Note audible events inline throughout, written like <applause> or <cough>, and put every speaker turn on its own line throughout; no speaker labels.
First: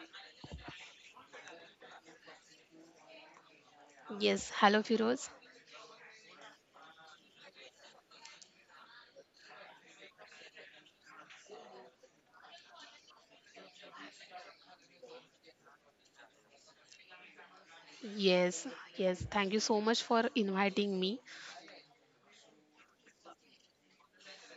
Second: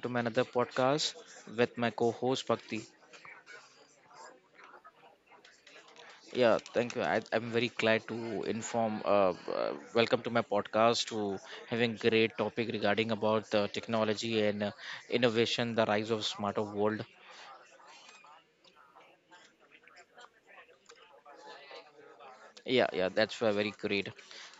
to my another podcast with my co-host Bhakti.
Yes, hello Firoz.
Yeah, thank you. I'm very glad to inform. Welcome to my podcast to having great topic regarding about the technology and innovation, the rise of smarter world.
Yes, yes, thank you so much for inviting me.
Yeah, yeah, that's very great.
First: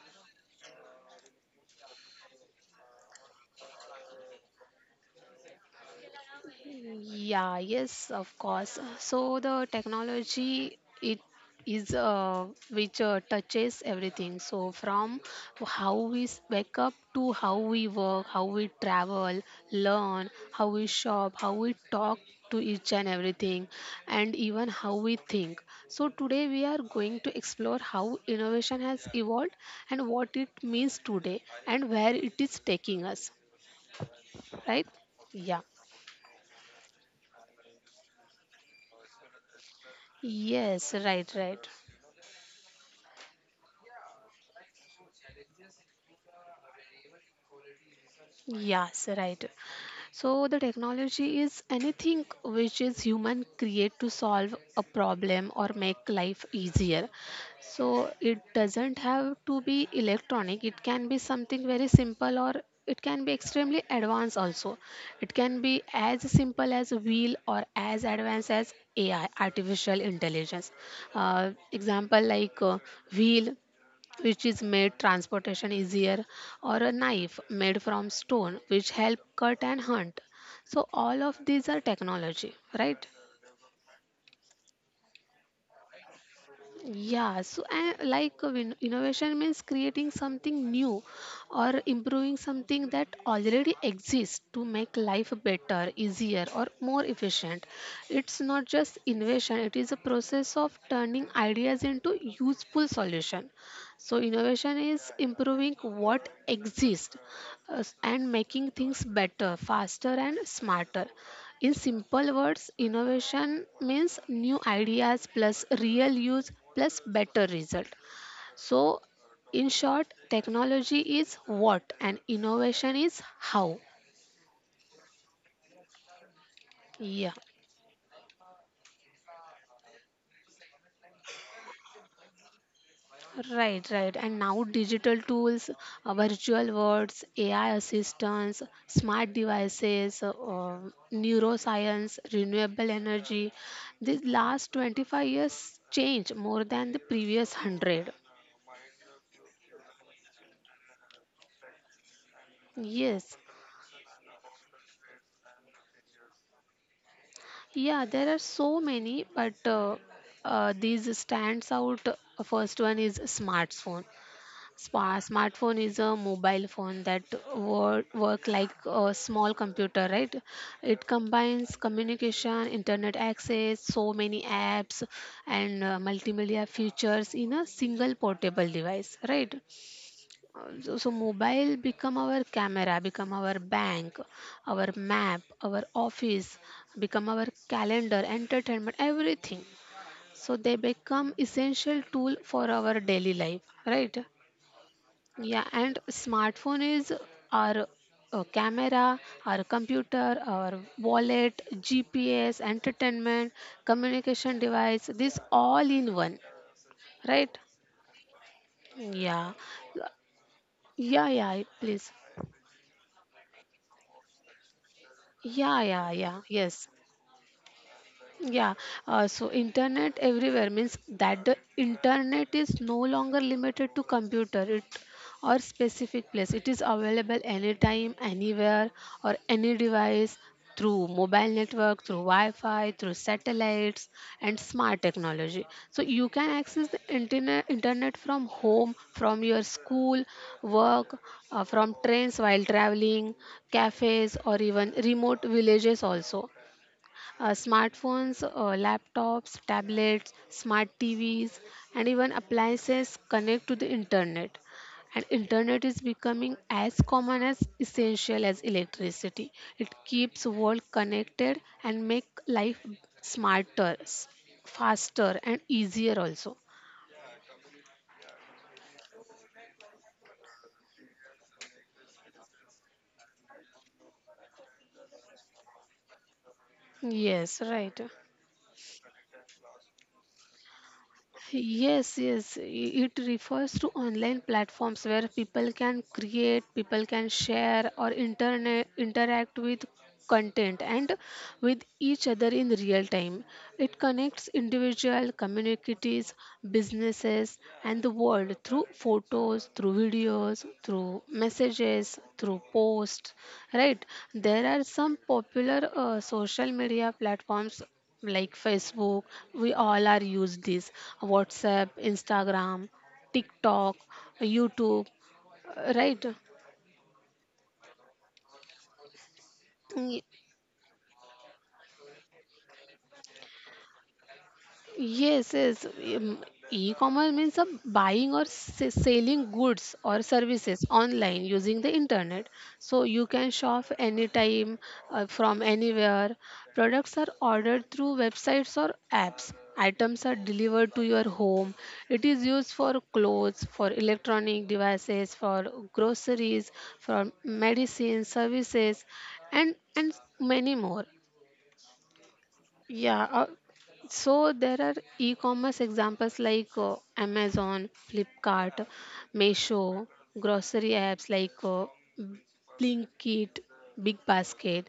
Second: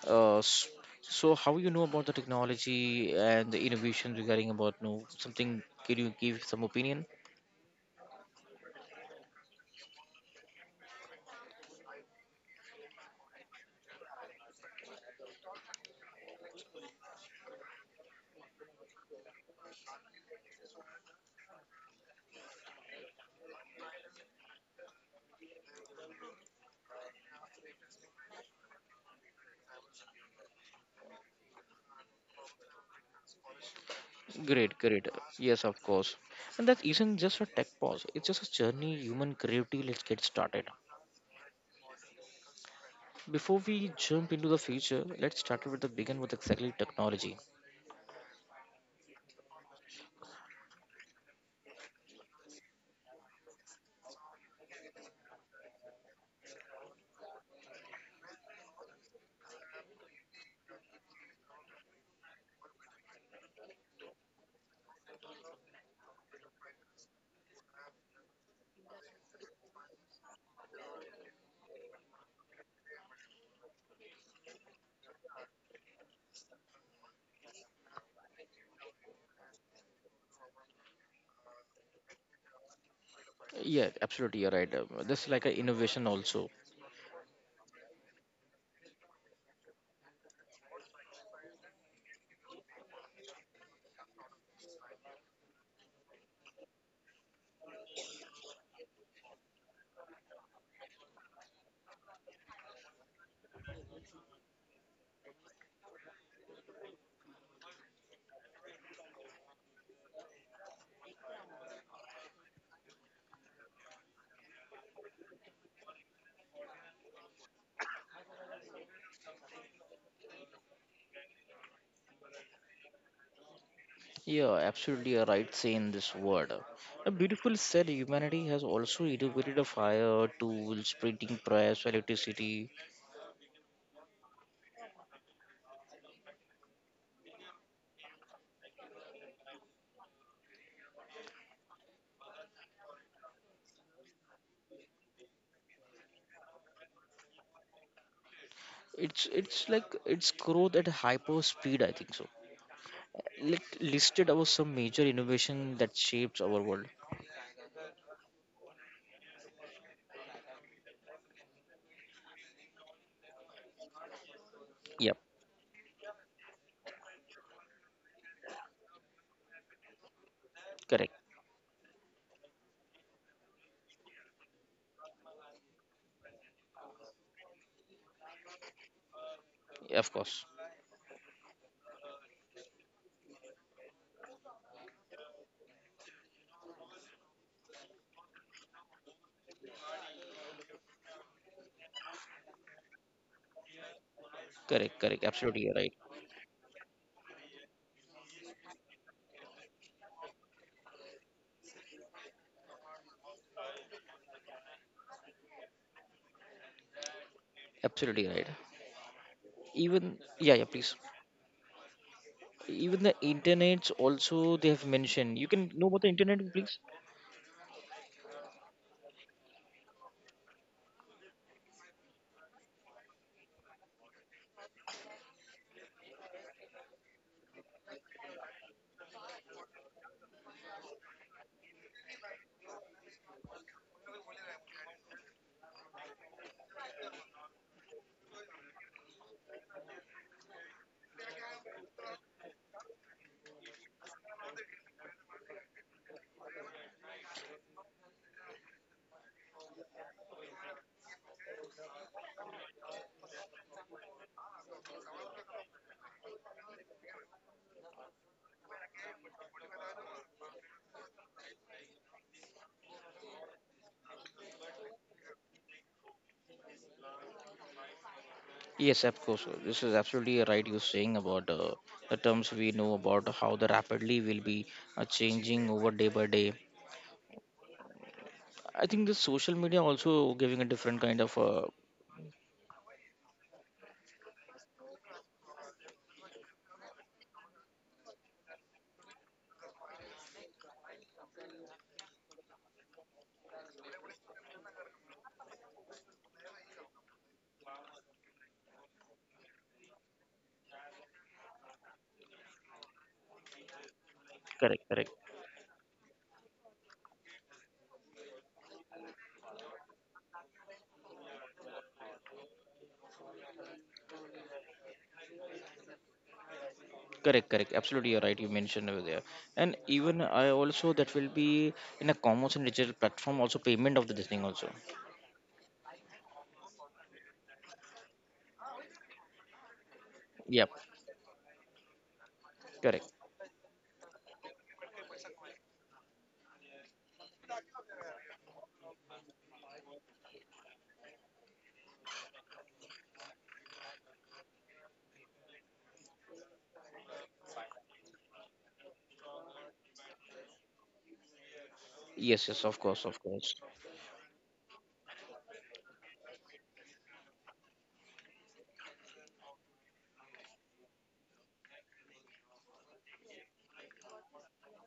Uh, s- so, how you know about the technology and the innovation regarding about no something? Can you give some opinion?
Yeah, yes, of course. So the technology it is which touches everything. So from how we wake up to how we work, how we travel, learn, how we shop, how we talk to each and everything, and even how we think. So today we are going to explore how innovation has evolved and what it means today and where it is taking us.
Great,
Right?
great.
Yeah.
Yes, of course. And that isn't just a tech pause, it's just a journey, human creativity. Let's get started.
Yes, right, right.
Before we jump into the future, let's start with the begin with exactly technology.
Yes, right. So the technology is anything which is human create to solve a problem or make life easier. So it doesn't have to be electronic. It can be something very simple or it can be extremely advanced also. It can be as simple as a wheel or as advanced as AI, artificial intelligence. Example like wheel which is made transportation easier, or a knife made from stone, which help cut and hunt. So all of these are technology, right?
Yeah, absolutely, you're right. This is like an innovation also.
Yeah, so I like innovation means creating something new or improving something that already exists to make life better, easier, or more efficient. It's not just innovation, it is a process of turning ideas into useful solution. So innovation is improving what exists and making things better, faster, and smarter. In simple words, innovation means new ideas plus real use plus better result. So, in short, technology is what and innovation is how.
Yeah, absolutely, you're right saying this word. A
Yeah,
beautiful said humanity has also innovated a fire, tools, printing press, electricity.
right, right. And now digital tools, virtual worlds, AI assistants, smart devices, neuroscience, renewable energy. These last 25 years change more than the previous 100.
It's like it's growth at hyper speed, I think so.
Yes.
Let listed about some major innovation that shapes our world.
Yeah, there are so many, but these stands out. First one is smartphone.
Yep,
Smartphone is a mobile phone that work like a small computer, right? It
correct.
combines communication, internet access, so many apps, and multimedia features in a single portable device, right?
Of course,
Also, so mobile become our camera, become our bank, our map, our office, become our calendar, entertainment, everything. So they become essential tool for our daily life, right?
correct, correct.
Yeah,
Absolutely right.
and smartphone is our camera, our computer, our wallet, GPS, entertainment, communication device. This all in one, right?
Absolutely right.
Yeah,
Even yeah, yeah. Please.
yeah, yeah. Please.
Even the internets also they have mentioned. You can
Yeah,
know about the
yeah,
internet,
yeah.
please.
Yes. Yeah, so internet everywhere means that the internet is no longer limited to computer it or specific place. It is available anytime, anywhere, or any device through mobile network, through Wi-Fi, through satellites, and smart technology. So you can access the internet from home, from your school, work, from trains while traveling, cafes, or even remote villages also, smartphones, laptops, tablets, smart TVs, and even appliances connect to the internet. And internet is becoming as common as essential as electricity. It keeps world connected and make life smarter, faster, and easier also.
Yes, of course. This is absolutely right. You're saying about the terms we know about how the rapidly will be changing over day by day.
Yes, right.
I think the social media also giving a different kind of
Yes, yes. It refers to online platforms where people can create, people can share or internet interact with content and with each other in real time. It connects individual communities, businesses and the world through photos, through videos, through messages, through posts, right? There
correct,
are
correct.
some popular social media platforms like Facebook, we all are use this, WhatsApp, Instagram, TikTok, YouTube, right?
Correct, correct. Absolutely, you're right. You mentioned over there, and even I also that will be in a commerce and digital platform. Also, payment of the this thing also.
Yes, yes. um, E-commerce means a buying or selling goods or
Yep,
services online using the internet. So
correct.
you can shop anytime from anywhere. Products are ordered through websites or apps. Items are delivered to your home. It is used for clothes, for electronic devices, for groceries, for medicine, services, and many more.
Yes, yes, of course, of
Yeah,
course.
so there are e-commerce examples like Amazon, Flipkart, Meesho, grocery apps like Blinkit, Big Basket.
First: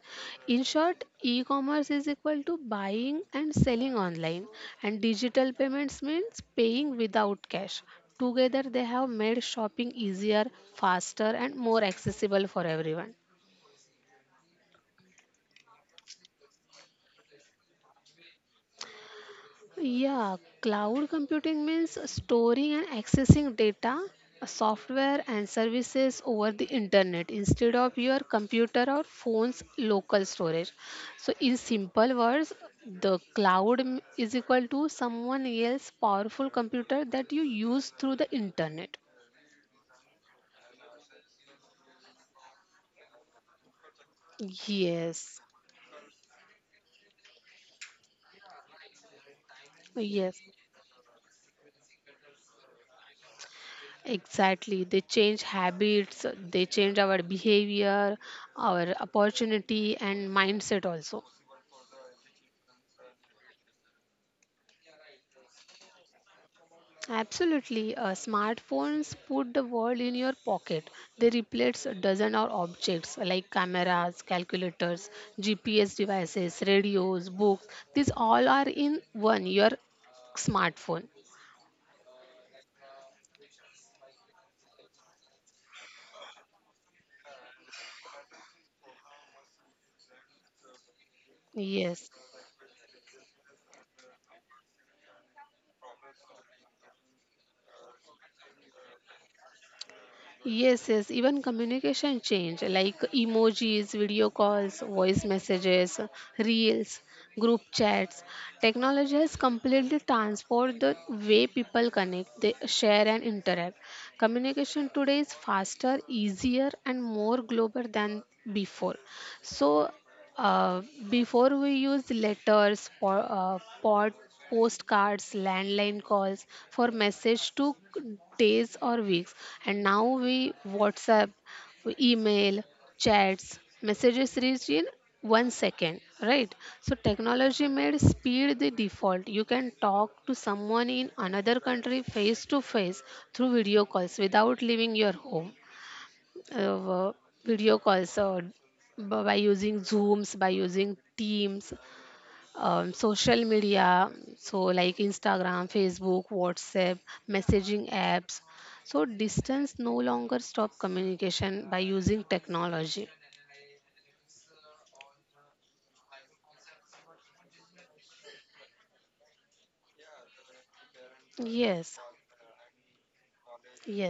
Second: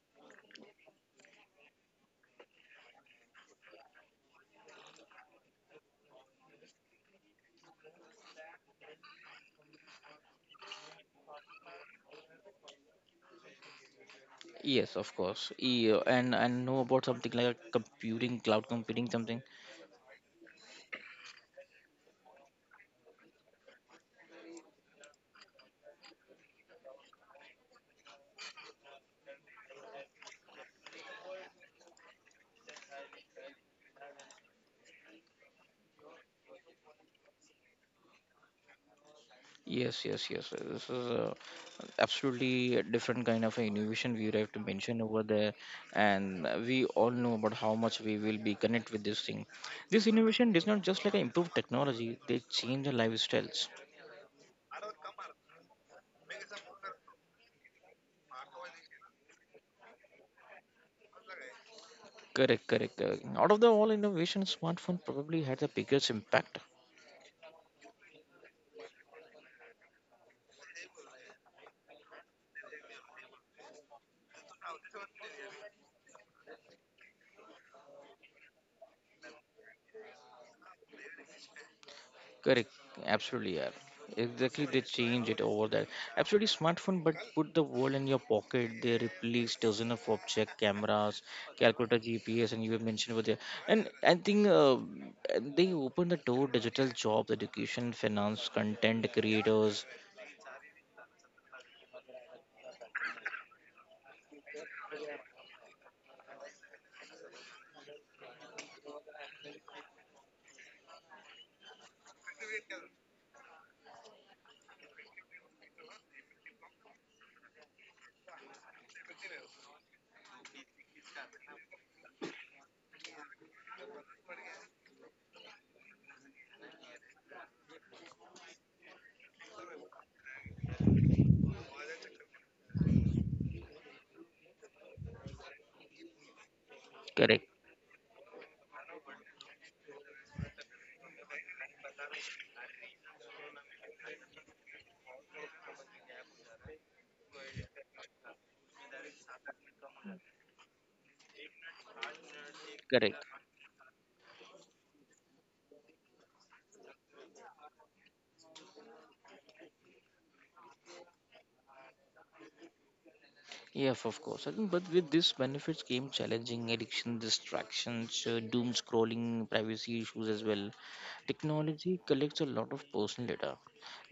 In short, e-commerce is equal to buying and selling online, and digital payments means paying without cash. Together, they have made shopping easier, faster, and more accessible for everyone.
Yes, of course. Yeah, and know about something like a computing, cloud computing, something.
Yeah, cloud computing means storing and accessing data, software, and services over the internet instead of your computer or phone's local storage. So, in simple words, the cloud is equal to someone else's powerful computer that you use through the internet.
Yes, yes, yes. This is a absolutely a different kind of innovation we would have to mention over
Yes,
there, and we all know about how much we will be connect with this thing. This
yes,
innovation does not just like improve technology; they change the lifestyles.
exactly. They change habits, they change our behavior, our opportunity, and mindset also.
Correct, correct, correct. Out of the all innovation, smartphone probably had the biggest impact.
Absolutely, smartphones put the world in your pocket. They replace a dozen or objects like cameras, calculators, GPS devices, radios, books. These all are in one your smartphone.
Correct, absolutely, yeah. Exactly, they change it over that. Absolutely, smartphone, but put the world in your pocket. They replace dozens of object cameras, calculator,
Yes.
GPS, and you have mentioned over there. And I think and they open the door, digital jobs, education, finance, content creators.
Yes, yes, even communication change like emojis, video calls, voice messages, reels, group chats. Technology has completely transformed the way people connect, they share and interact. Communication today is faster, easier and more global than before. So uh, before we used letters, pot, postcards, landline calls for message took days or weeks, and now we WhatsApp, we email, chats, messages reach in one second, right? So
Correct,
technology made speed the default. You can talk to someone in another country face to face through video calls without leaving your home, uh, video calls b- by using zooms, by using teams,
correct.
social media, so like Instagram, Facebook, WhatsApp, messaging apps, so distance no longer stop communication by using technology.
Yeah, of course. I think, but with this benefits came challenging addiction, distractions, doom scrolling, privacy issues as well. Technology
Yes,
collects a lot of personal data,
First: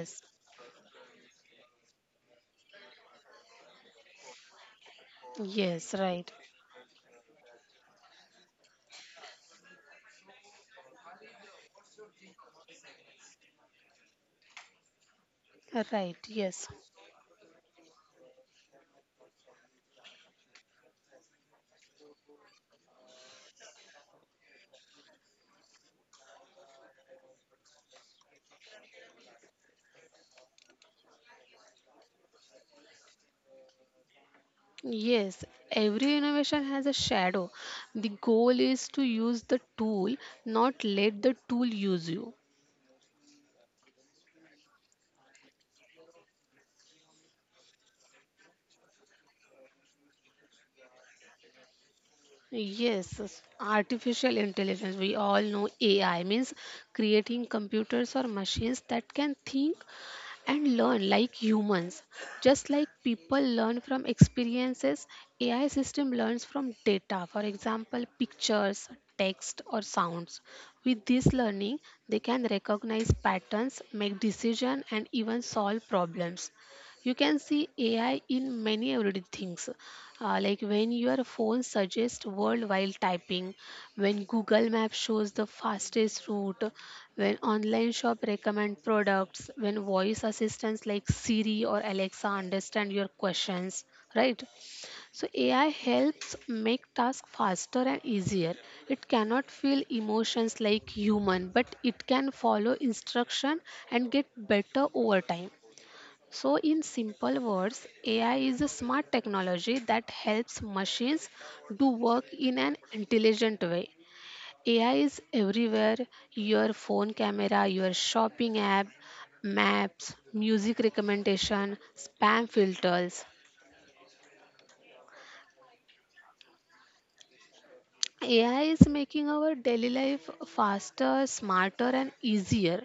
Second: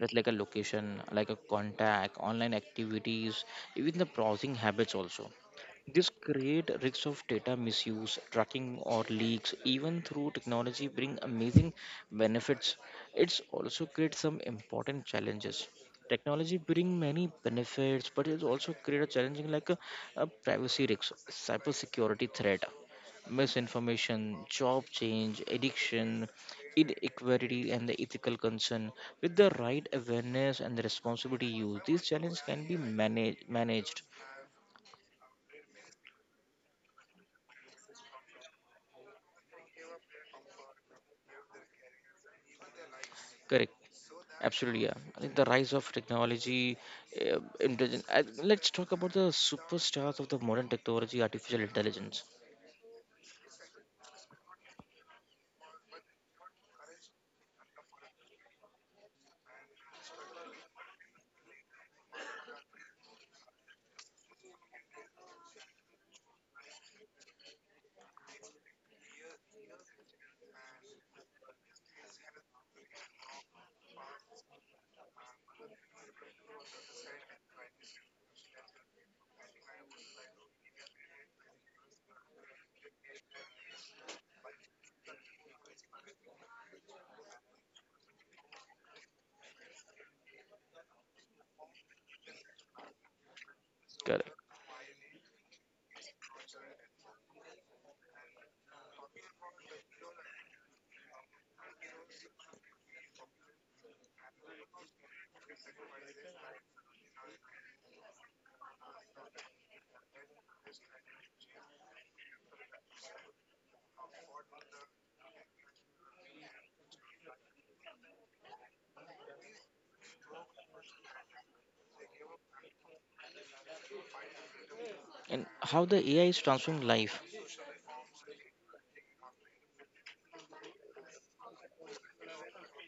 that's like a location, like a contact, online activities, even the browsing habits also.
yes,
This
right,
create risks of data misuse, tracking or leaks, even through technology bring amazing benefits. It's also create some important challenges.
right,
Technology
yes.
bring many benefits, but it also create a challenging like a privacy risk, cyber security threat, misinformation, job change, addiction, inequality, and the ethical concern. With the right awareness and the responsibility use, these challenges can be managed,
Yes, every innovation has a shadow. The goal is to use the tool, not let the tool use you.
correct, absolutely, yeah. I think the rise of technology, intelligence. I, let's talk about the superstars of the modern technology, artificial intelligence.
Yes, artificial intelligence. We all know AI means creating computers or machines that can think and learn like humans. Just like people learn from experiences, AI system learns from data, for example, pictures, text, or sounds. With this learning, they can recognize patterns, make decisions, and even solve problems. You can see AI in many everyday things, like when your phone suggests word while typing, when Google Maps shows the fastest route, when online shop recommend products, when voice assistants like Siri or Alexa understand your questions,
Correct.
right? So AI helps make tasks faster and easier. It cannot feel emotions like human, but it can follow instruction and get better over time. So, in simple words, AI is a smart technology that helps machines do work in an intelligent way. AI is everywhere, your phone camera, your shopping app, maps, music recommendation, spam filters.
And how the AI is transforming life.
AI is making our daily life faster, smarter, and easier.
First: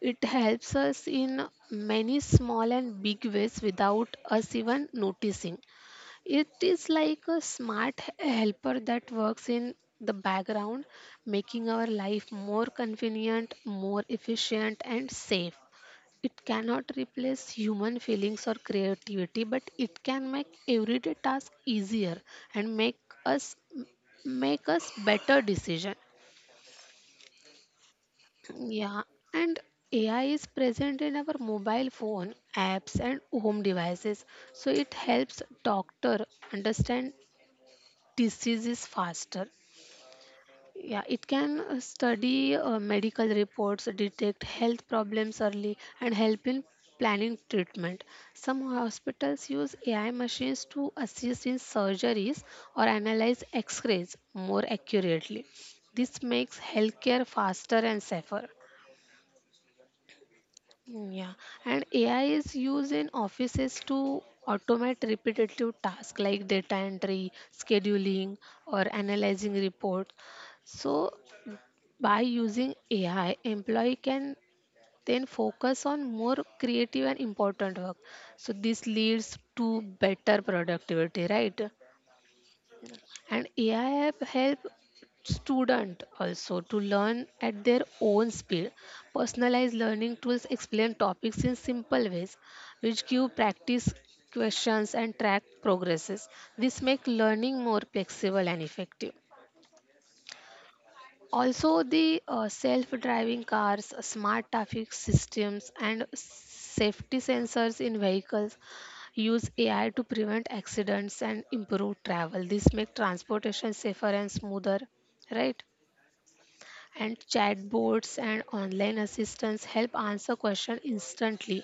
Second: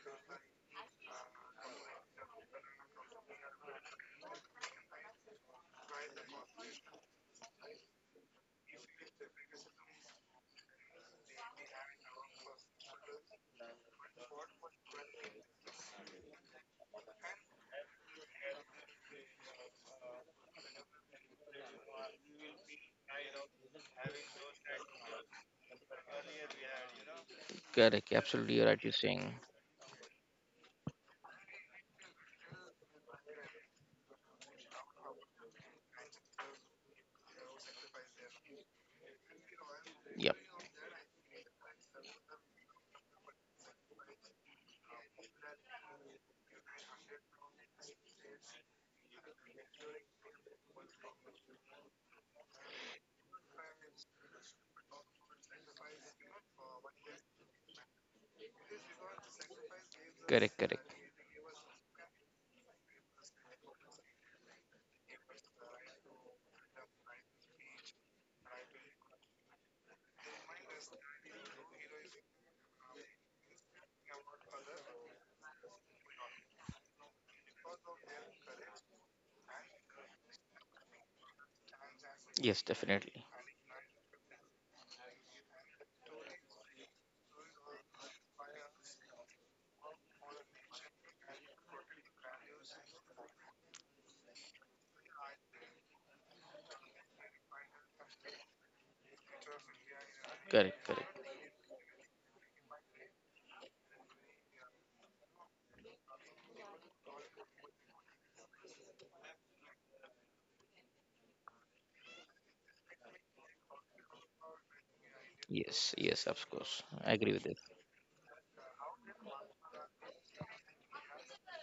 It helps us in many small and big ways without us even noticing. It is like a smart helper that works in the background, making our life more convenient, more efficient, and safe. It cannot replace human feelings or creativity, but it can make everyday tasks easier and us make us better decision.
Correct. Absolutely right. You're
Yeah,
saying.
and AI is present in our mobile phone apps and home devices. So it helps doctor understand disease is faster.
Yep.
Yeah, it can study medical reports, detect health problems early, and help in planning treatment. Some hospitals use AI machines to assist in surgeries or analyze x rays more accurately. This makes healthcare faster and safer.
Correct. Correct.
Mm. Yeah, and AI is used in offices to automate repetitive tasks like data entry, scheduling, or analyzing reports. So, by using AI, employee can then focus on more creative and important work. So, this leads to better productivity, right?
Yes. Definitely.
And ai have helped student also to learn at their own speed. Personalized learning tools explain topics in simple ways, which give practice questions and track progresses. This make learning more flexible and effective.
Correct. Correct.
Also, the self driving cars, smart traffic systems, and safety sensors in vehicles use AI to prevent accidents and improve travel. This makes transportation safer and smoother, right?
Yes. Yes. Of course. I
And
agree with it.
chatbots and online assistants help answer questions instantly,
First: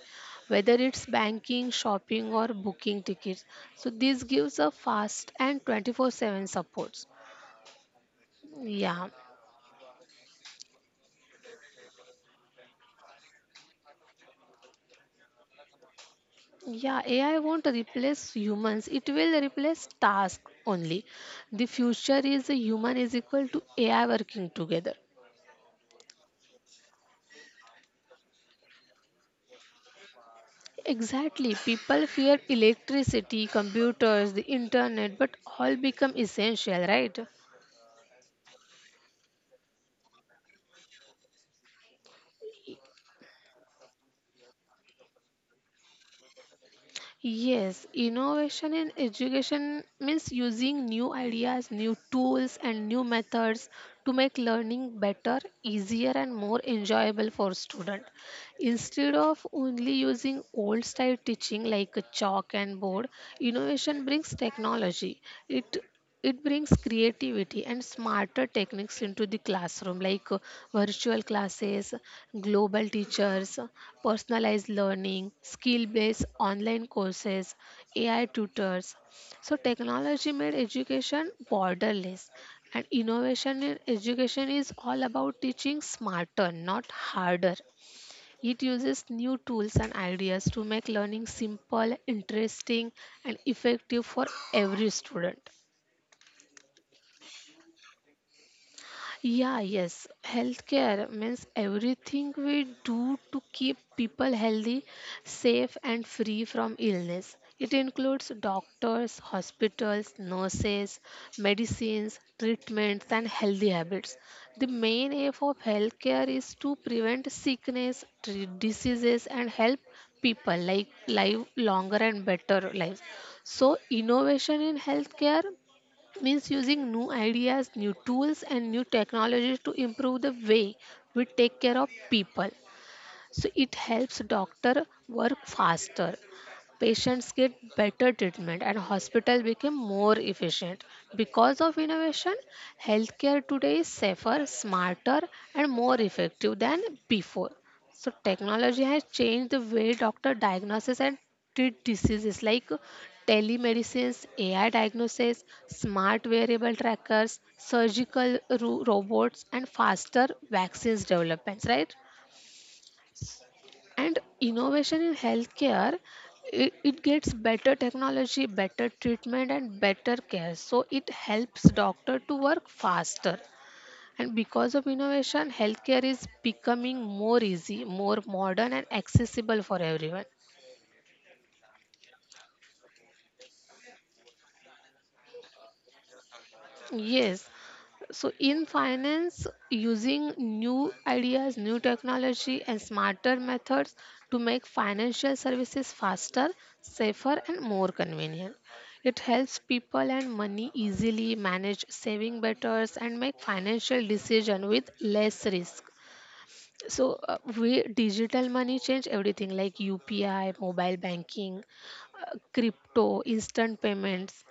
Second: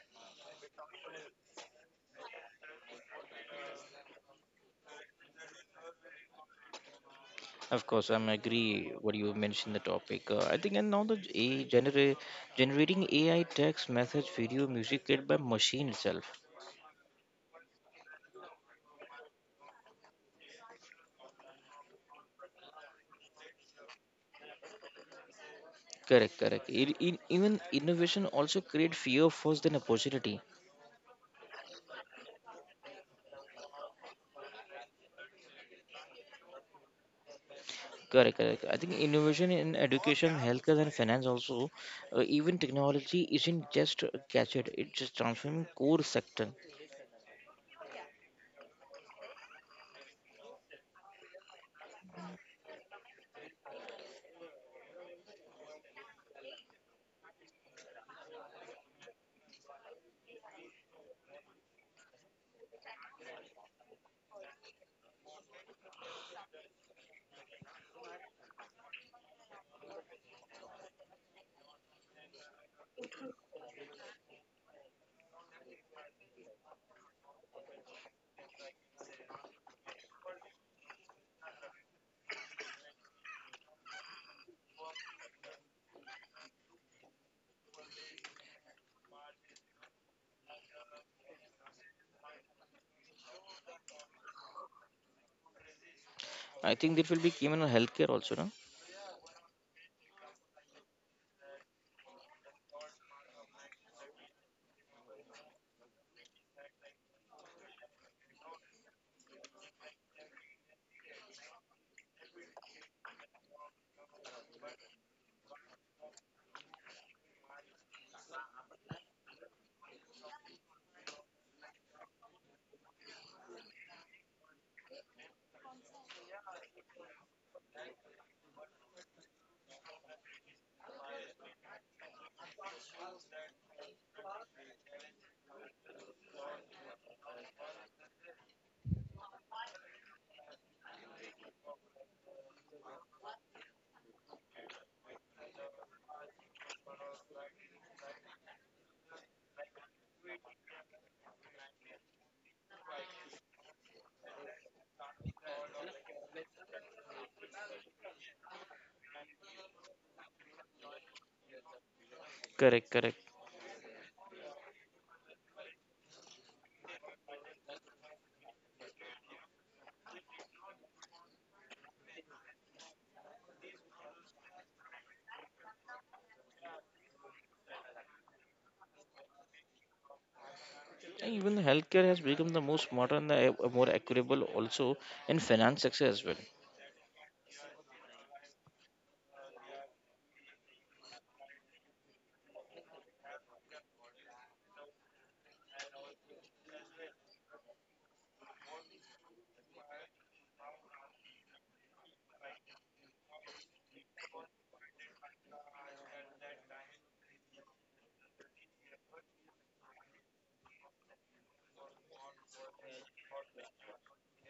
whether it's banking, shopping, or booking tickets. So, this gives a fast and 24/7 support.
Of course. I'm agree
Yeah.
what you mentioned the topic. I think and now the generating AI text message, video, music created by machine itself.
Yeah, AI won't replace humans. It will replace task only. The future is a human is equal to AI working together.
Correct. Correct. Even innovation also create fear first than opportunity.
Exactly. People fear electricity, computers, the internet, but all become essential, right?
Correct, correct. I think innovation in education, healthcare, and finance also, even technology isn't just a gadget; it's just transforming core sector.
Yes, innovation in education means using new ideas, new tools, and new methods to make learning better, easier, and more enjoyable for student. Instead of only using old style teaching like a chalk and board, innovation brings technology. It it brings creativity and smarter techniques into the classroom like virtual classes, global teachers, personalized learning, skill based online courses, AI tutors. So, technology made education borderless, and innovation in education is all about teaching smarter, not harder. It uses new tools and ideas to make learning simple, interesting, and effective for every student.
I think that will be given on healthcare also, no?
Yeah, yes. Healthcare means everything we do to keep people healthy, safe, and free from illness. It includes doctors, hospitals, nurses, medicines, treatments, and healthy habits. The main aim of healthcare is to prevent sickness, treat diseases, and help people like live longer and better lives. So, innovation in healthcare means using new ideas, new tools, and new technologies to improve the way we take care of people. So it helps doctor work faster, patients get better treatment, and hospital became more efficient. Because of innovation, healthcare today is safer, smarter, and more effective than before. So technology has changed the way doctor diagnoses and treat diseases, like telemedicines, AI diagnosis, smart wearable trackers, surgical robots, and faster vaccines developments, right?
Correct, correct.
And innovation in healthcare, it gets better technology, better treatment, and better care. So it helps doctor to work faster. And because of innovation, healthcare is becoming more easy, more modern, and accessible for everyone.
And even healthcare has become the most modern, the more equitable also in finance sector as well.
Yes. So, in finance, using new ideas, new technology, and smarter methods to make financial services faster, safer, and more convenient. It helps people and money easily manage saving better and make financial decision with less risk. So, we digital money change everything, like UPI, mobile banking, crypto, instant payments.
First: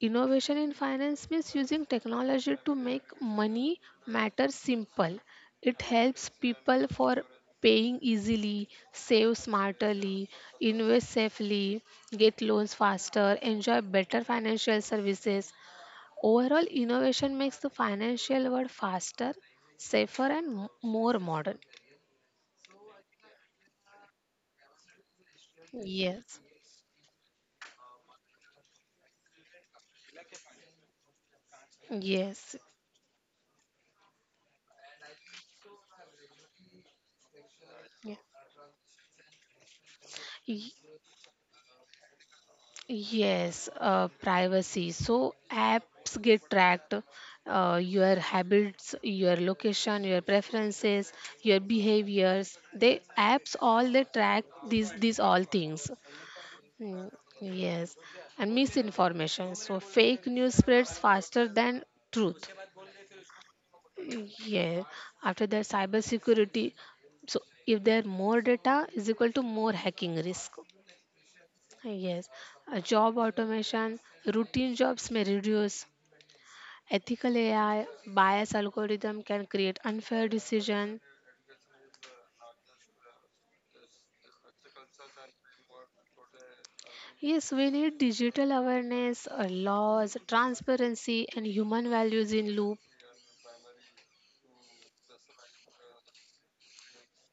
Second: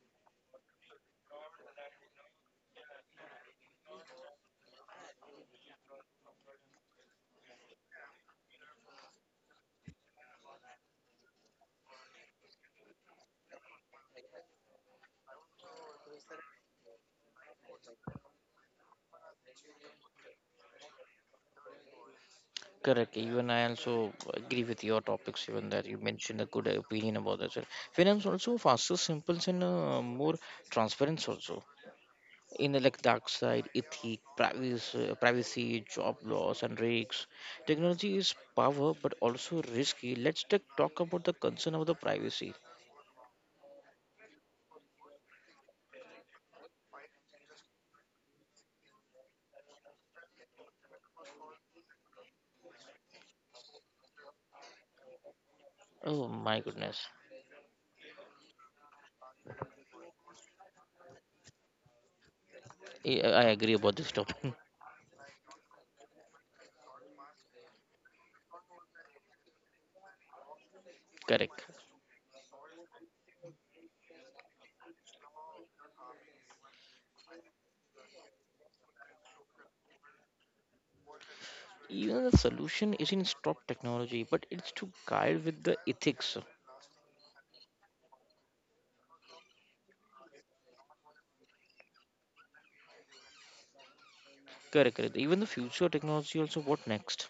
Innovation in finance means using technology to make money matters simple. It helps people for paying easily, save smartly, invest safely, get loans faster, enjoy better financial services. Overall, innovation makes the financial world faster, safer, and more modern.
Correct. Even I also agree with your topics, even that you
Yes,
mentioned a good opinion about that, sir. Finance also faster, simple, and more transparent also.
yes,
In like dark side, ethic, privacy, job loss, and risks. Technology is power, but also risky. Let's
yeah.
talk about the concern of the privacy.
Yes, privacy. So apps get tracked, your habits, your location, your preferences, your behaviors. They apps all they track these all things.
Oh my goodness,
Mm, yes, and misinformation. So fake news spreads faster than truth.
I agree about this topic. <laughs>
Yeah. After that, cybersecurity. So if there are more data is equal to more hacking risk.
Correct.
Yes, job automation, routine jobs may reduce. Ethical AI, bias algorithm can create unfair decision.
Even the solution isn't stop technology, but it's to guide with the ethics.
Yes, we need digital awareness, laws, transparency, and human values in loop.
Correct, correct. Even the future technology also. What next?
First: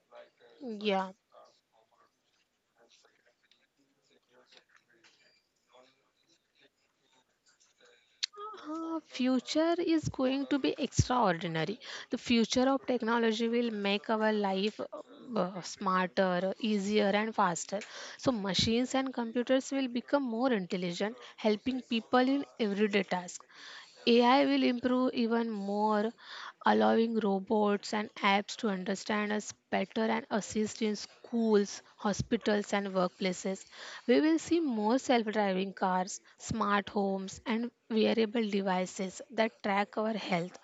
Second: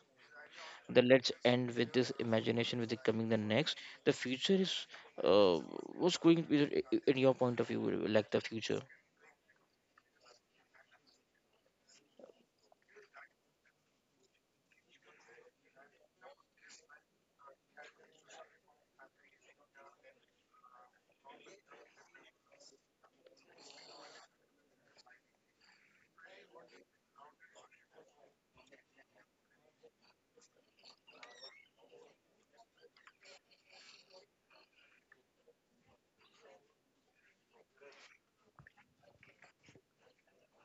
Then
Yeah.
let's end with this imagination with the coming the next. The future is, uh, what's going to be in your point of view, like the future.
Future is going to be extraordinary. The future of technology will make our life smarter, easier, and faster. So, machines and computers will become more intelligent, helping people in everyday tasks. AI will improve even more, allowing robots and apps to understand us better and assist in schools, hospitals, and workplaces. We will see more self driving cars, smart homes, and wearable devices that track our health.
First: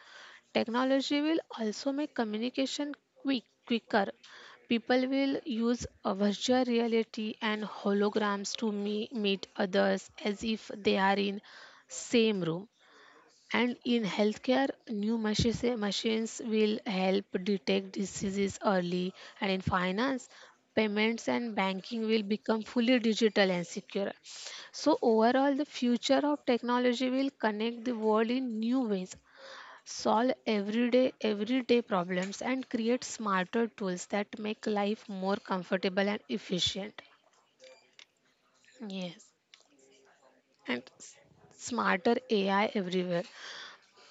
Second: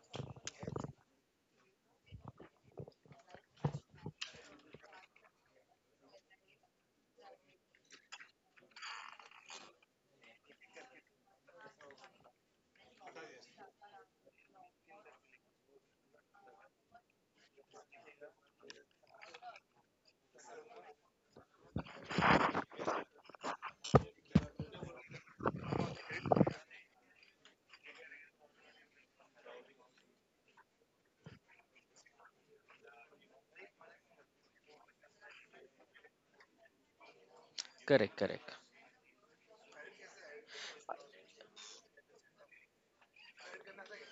Technology will also make communication quicker. People will use virtual reality and holograms to meet others as if they are in same room. And in healthcare, new machines, machines will help detect diseases early. And in finance, payments and banking will become fully digital and secure. So, overall, the future of technology will connect the world in new ways, solve everyday problems, and create smarter tools that make life more comfortable and efficient.
Correct, correct.
Yes. And smarter AI everywhere.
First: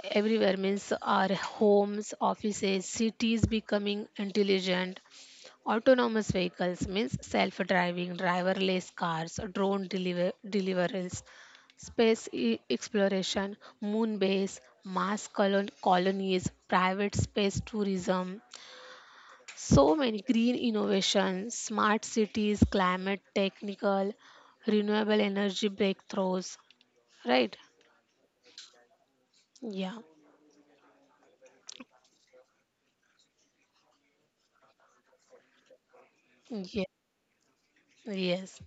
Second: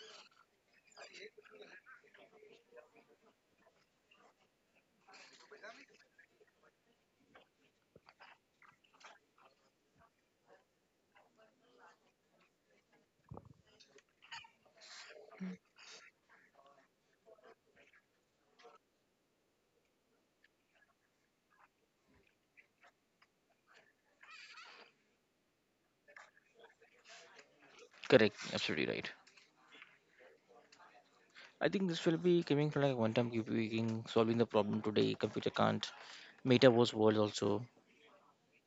Everywhere means our homes, offices, cities becoming intelligent. Autonomous vehicles means self driving, driverless cars, drone deliveries. Space exploration, moon base, colonies, private space tourism. So many green innovations, smart cities, climate technical, renewable energy breakthroughs, right?
Correct. Absolutely right.
Yeah,
I think this will be coming from like one time computing solving the problem today computer can't,
yeah,
metaverse world also.
yes,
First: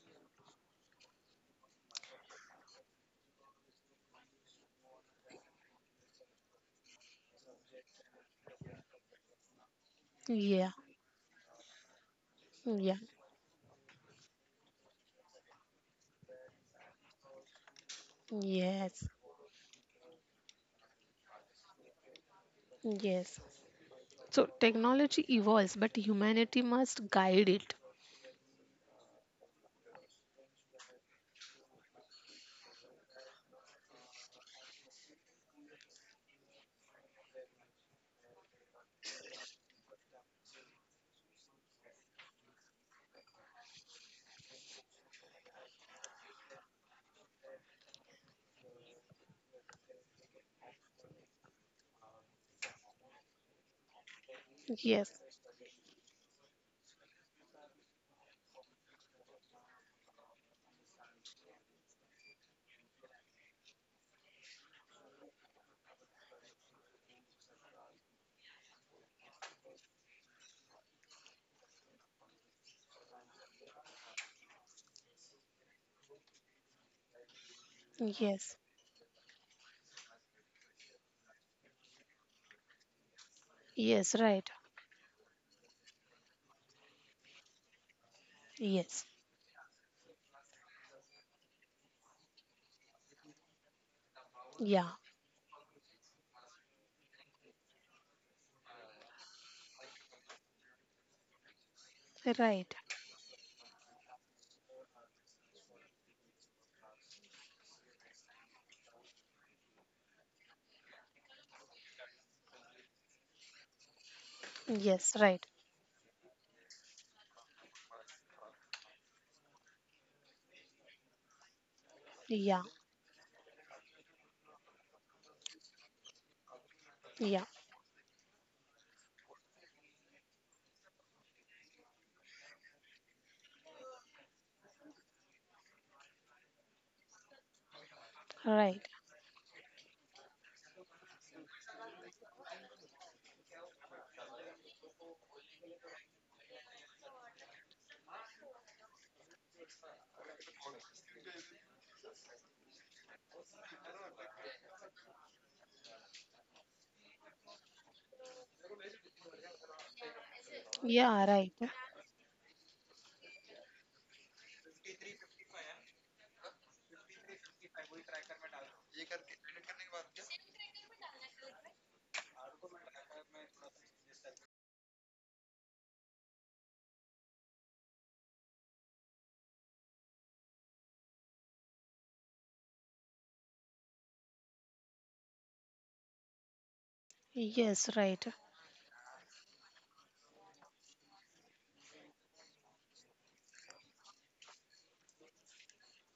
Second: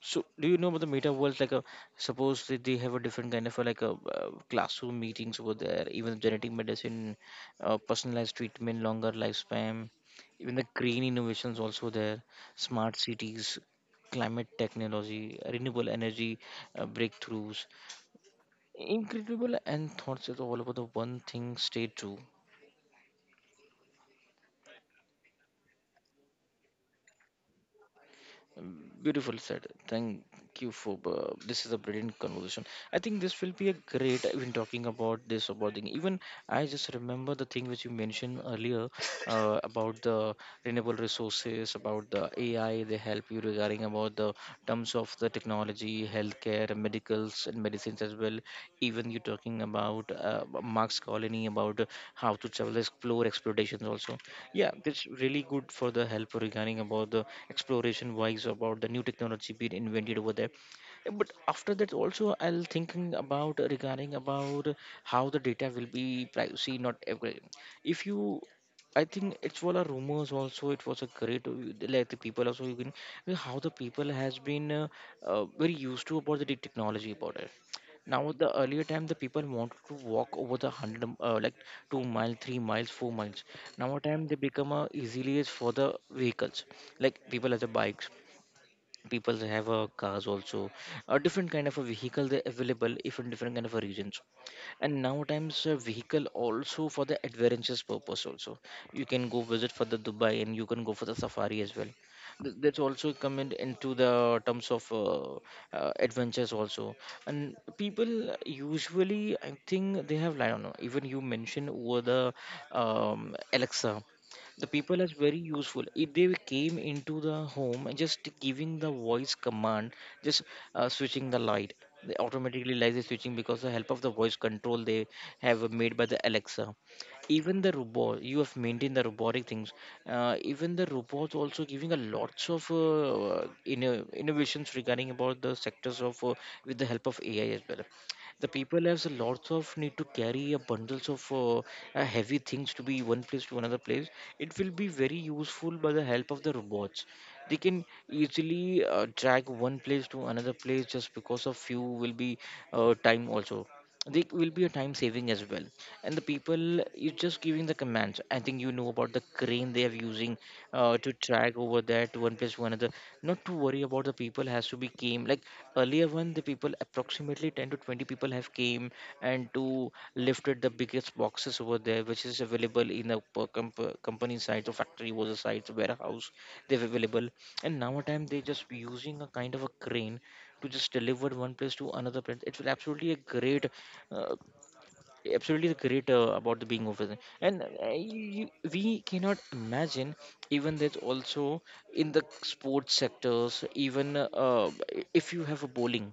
So, do you know about the meta world? Like, suppose that they have a different kind of a, like a classroom meetings over there, even genetic medicine, personalized treatment, longer lifespan, even the
yeah.
green innovations also there, smart
Yeah.
cities, climate technology, renewable energy breakthroughs,
Yes.
incredible, and thoughts is all about the one thing stay true.
Yes. So technology evolves, but humanity must guide it.
Beautiful said. Thank you for this is a brilliant conversation. I think this will be a great even talking about this, about the even I just remember the thing which you mentioned earlier about the renewable resources, about the AI they help you regarding about the terms of the technology, healthcare, medicals, and medicines as well. Even you're talking about Marx Colony, about how to travel, explore explorations also. Yeah, it's
Yes.
really good for the help regarding about the exploration wise, about the new technology being invented over there. But after that also I'll thinking about regarding about how the data will be privacy, not every, if you, I think it's all a rumors also. It was a great, like the people also, you can, how the people has been very used to about the technology about it. Now the
Yes.
earlier time the people wanted to walk over the hundred, like 2 mile, 3 miles, 4 miles. Now a
Yes.
time they
Right.
become a easily is for the vehicles. Like people have the bikes,
Yes.
people have cars also. A different kind of a vehicle they available if in different kind of a regions,
Yeah.
and nowadays, a vehicle also for the adventurous purpose also. You can go visit for the Dubai and you can go for the safari as well. Th-
Right.
that's also come into the terms of adventures also. And people usually I think they have, like, I don't know, even you mentioned over the Alexa. The people is
Yes.
very
Right.
useful if they came into the home and just giving the voice command, just switching the light, they
Yeah.
automatically lies the switching because the help of the voice control they have made by the Alexa.
Yeah.
Even the robot you have maintained the robotic things, even the robots also giving a lots of innovations regarding about the sectors of, with the help of AI as well. The people
Right.
has a lots of need to carry a bundles of heavy things to be one place to another place. It will be very useful by the help of the robots. They can easily drag one place to another place, just because of few will be time also. They will be a time saving as well, and the people is just giving the commands. I think you know about the crane they are using to
Yeah. Right.
drag over there to one place to another. Not to worry about the people has to be came like earlier one. The people approximately 10 to 20 people have came and to lifted the biggest boxes over there, which is available in the company site or factory was a site warehouse. They're available, and now a time they just using a kind of a crane to just deliver one place to another place. It's absolutely a great uh, absolutely a great, about the being over there. And
Yes. Right.
we cannot imagine even that also. In the sports sectors, even if you have a bowling,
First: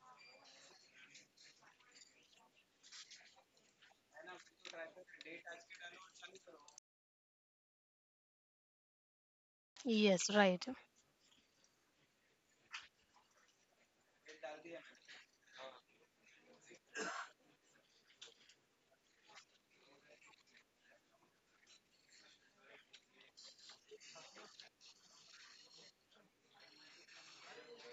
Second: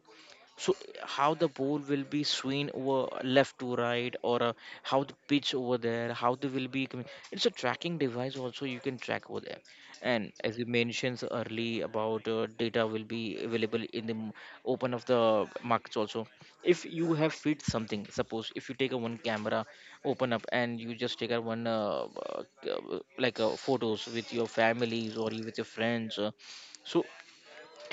so how the ball will be swinging over left to right, or how the pitch over there, how they will be coming. It's a tracking device also, you can track over there.
Yes.
And as you
Right.
mentioned early about data will be available in the open of the markets also. If you have fit something, suppose if you take a one camera, open up and you just take a one like photos with your families or you with your friends. So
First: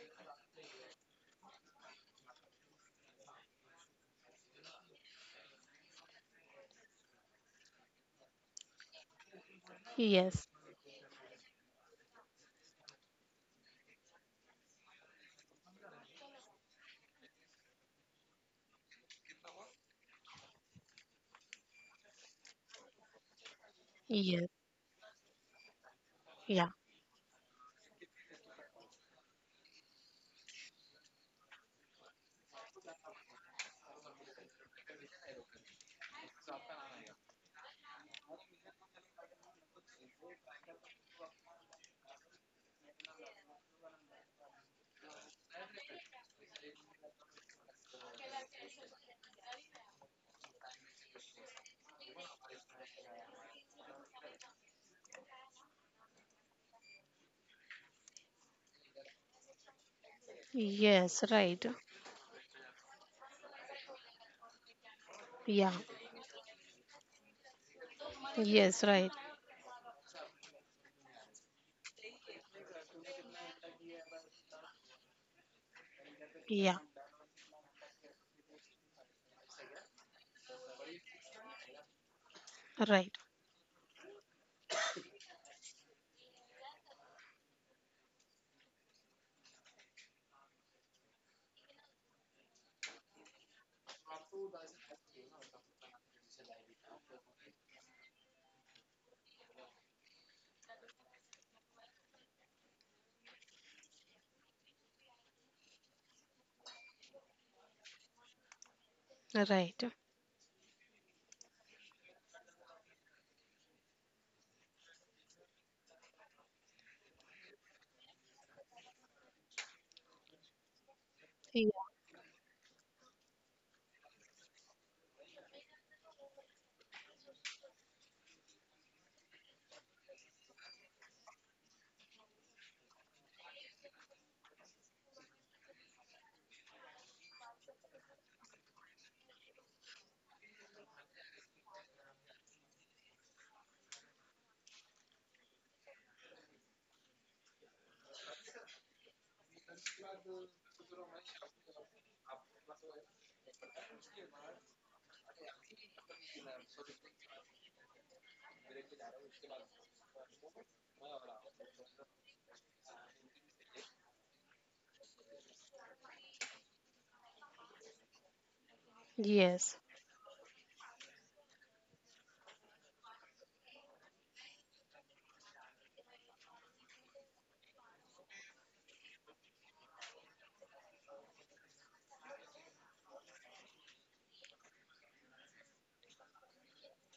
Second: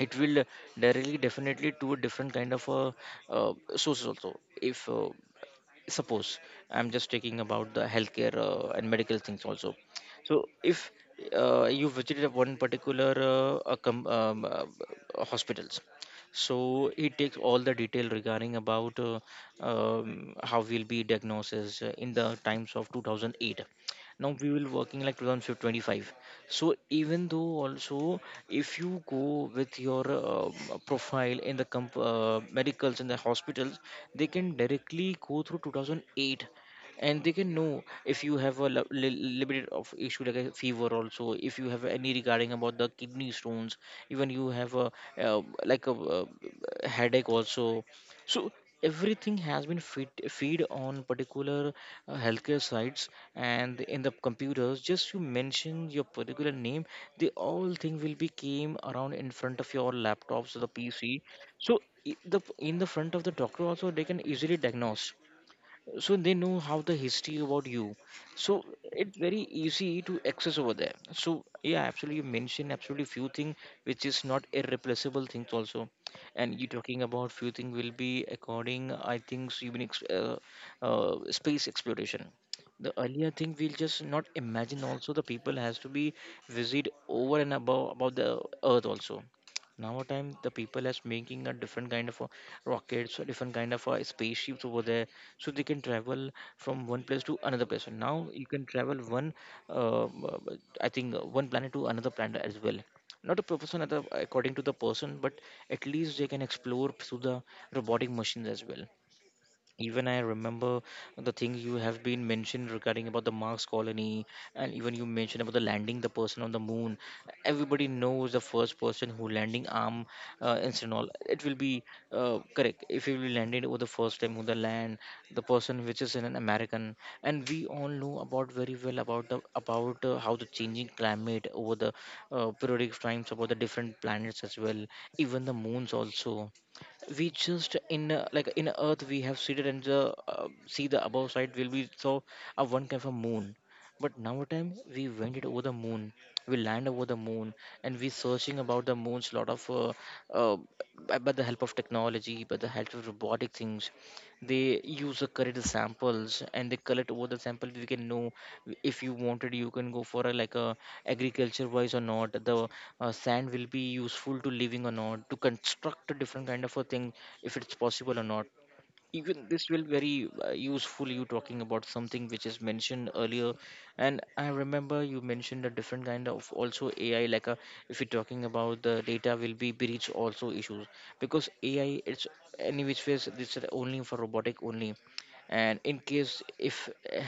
it will directly definitely to a different kind of sources also. If Suppose I'm just taking about the healthcare and medical things also. So
Yes.
if you visited a one particular hospitals, so it takes all the detail regarding about how will be diagnosis in the times of 2008. Now we
Yes.
will working like 2025,
Yeah.
so even though also if you go with your profile in the medicals in the hospitals, they can directly go through 2008, and they can know if you have a limited of issue like a fever. Also if you have any regarding about the kidney stones, even you have a uh, like a uh, headache also. So everything has been feed on particular healthcare sites, and in the computers just you mention your particular name, the all thing will be came around in front of your laptops or the pc.
Yes. Right.
So I- the in the front of the doctor also, they can easily diagnose,
Yeah.
so they know how the history about you. So
Yes. Right.
it's very easy to access over there. So yeah, absolutely, you mentioned absolutely few things which is not irreplaceable things also. And you
Yeah.
talking about few things will be according, I think so. Space exploration, the
Right.
earlier thing we'll just not imagine also. The people has to be visit over and above about the earth also. Now a time the people has making a different kind of a rockets or different kind of a spaceships over there, so they can travel from one place to another place. And now you can travel one uh, uh, I think one planet to another planet as well. Not a person at according to the person, but at least they can explore through the robotic machines as well.
Right.
Even I remember the things you have been mentioned regarding about the Mars colony, and even you mentioned about the landing the person on the moon. Everybody knows the first person who landing arm, and all it will
Yeah.
be correct. If you will landed over the first time on the land, the person which is an American. And we all know about very well about the about how the changing climate over the periodic times about the different planets as well, even the moons also. We just in Like in earth, we have seated and the see the above side will be so one kind of a moon. But now time we went it over the moon, we land over the moon, and we searching about the moon's lot of uh, by the help of technology, by the help of robotic things. They use the correct samples and they collect over the sample. We can know if you wanted you can go for a like a agriculture wise or not the sand will be useful to living, or not to construct a different kind of a thing, if it's possible or not. Even this will
Yes.
very useful. You talking about something which is mentioned earlier. And I remember you mentioned a different kind of also AI, like a, if you're talking about the data will be breach also issues. Because AI, it's any which ways, this is only for robotic only. And in case if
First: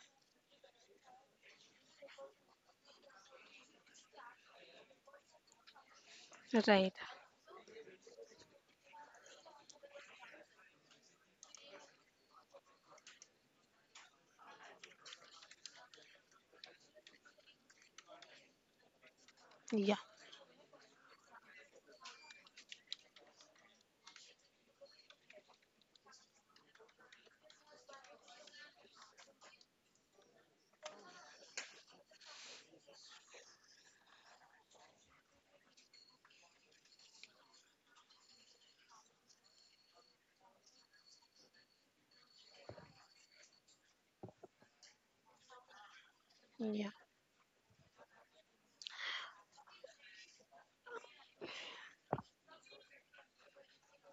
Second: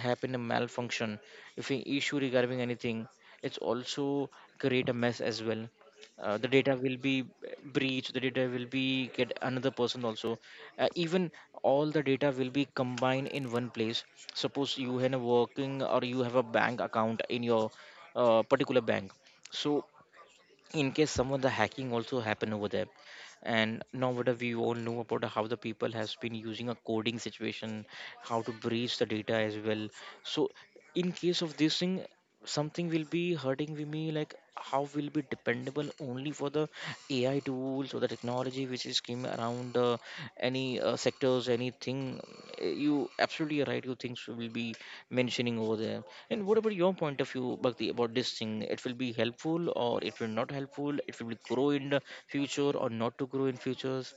happen a malfunction, if an issue regarding anything, it's also create a mess as well. The data
Right.
will be breached, the data will be get another person also. Even all the data will be combined in one place. Suppose you have a working or you have a bank account in your particular bank. So
Yeah.
in case some of the hacking also happen over there, and nowadays we all know about how the people has been using a coding situation, how to breach the data as well. So in case of this thing, something will be hurting with me, like how will be dependable only for the AI tools or the technology which is came around, any sectors, anything. You absolutely right, you things will be mentioning over there. And what about
Yeah,
your point of view, Bhakti, about this thing? It will be helpful or it will not helpful? It will be grow in the future or not to grow in futures?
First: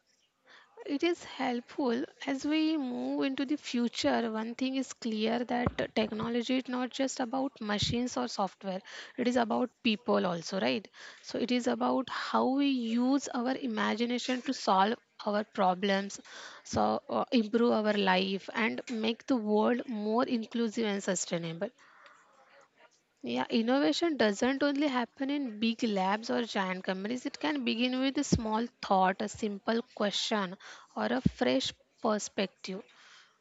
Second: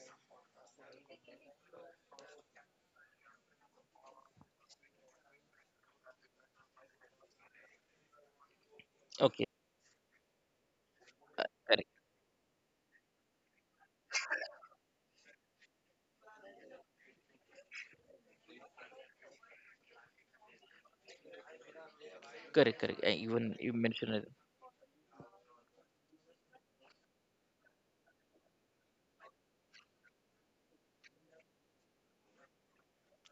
it is helpful as we move into the future. One thing is clear that the technology is not just about machines or software, it is
Okay,
about people also, right? So, it is
correct,
about how we use our imagination to solve our problems, so improve our life, and make the world more inclusive and sustainable.
correct.
Yeah,
Even you
innovation
mentioned it.
doesn't only happen in big labs or giant companies. It can begin with a small thought, a simple question, or a fresh perspective.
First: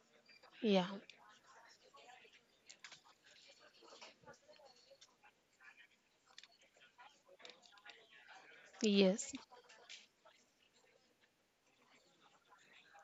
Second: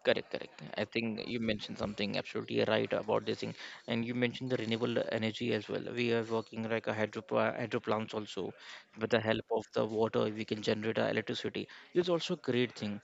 Correct. I
Yeah,
think you mentioned something absolutely right about this thing, and you mentioned the renewable energy as well. We are working like a hydro plants also, with the
yes,
help of the water, we can generate our electricity. It's also a great thing.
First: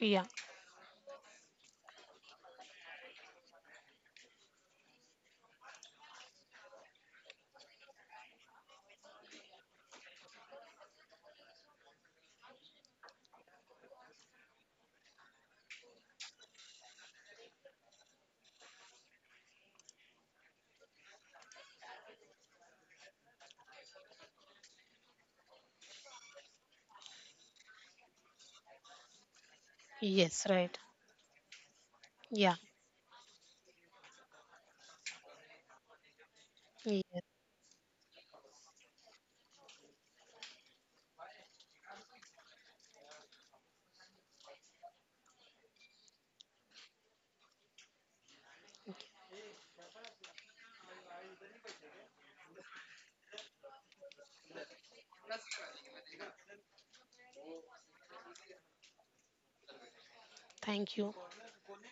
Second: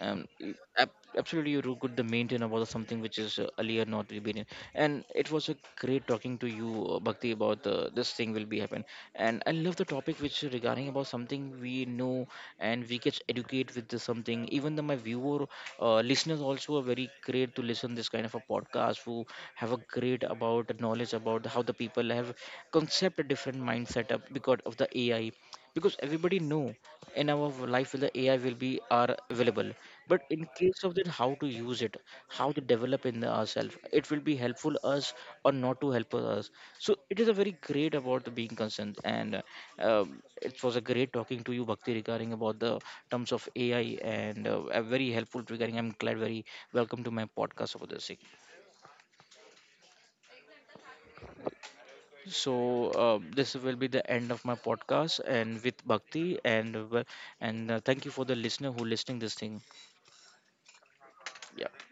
yeah,
y- ab- Absolutely, you do good. The maintain about something which is earlier not really been, in. And it was a great talking to you, Bhakti, about this thing will be happen. And I love the topic which regarding about something we know, and we get educate with the something. Even the my viewer listeners also are very great to listen this kind of a podcast, who have a great about knowledge about how the people have concept a different mindset up because of the AI. Because everybody know in our life the AI will be are available. But
yes,
in
right.
case of that, how to use it, how
Yeah,
to develop in ourselves, it will be helpful us or not to help us. So it
yes.
is a very great about the being concerned. And it was a great talking to you, Bhakti, regarding about the terms of AI and a very helpful regarding. I'm glad, very welcome to my podcast over the sake. So this will be the end of my podcast and with Bhakti, and thank you for the listener who listening this thing.
Thank you.
Yeah.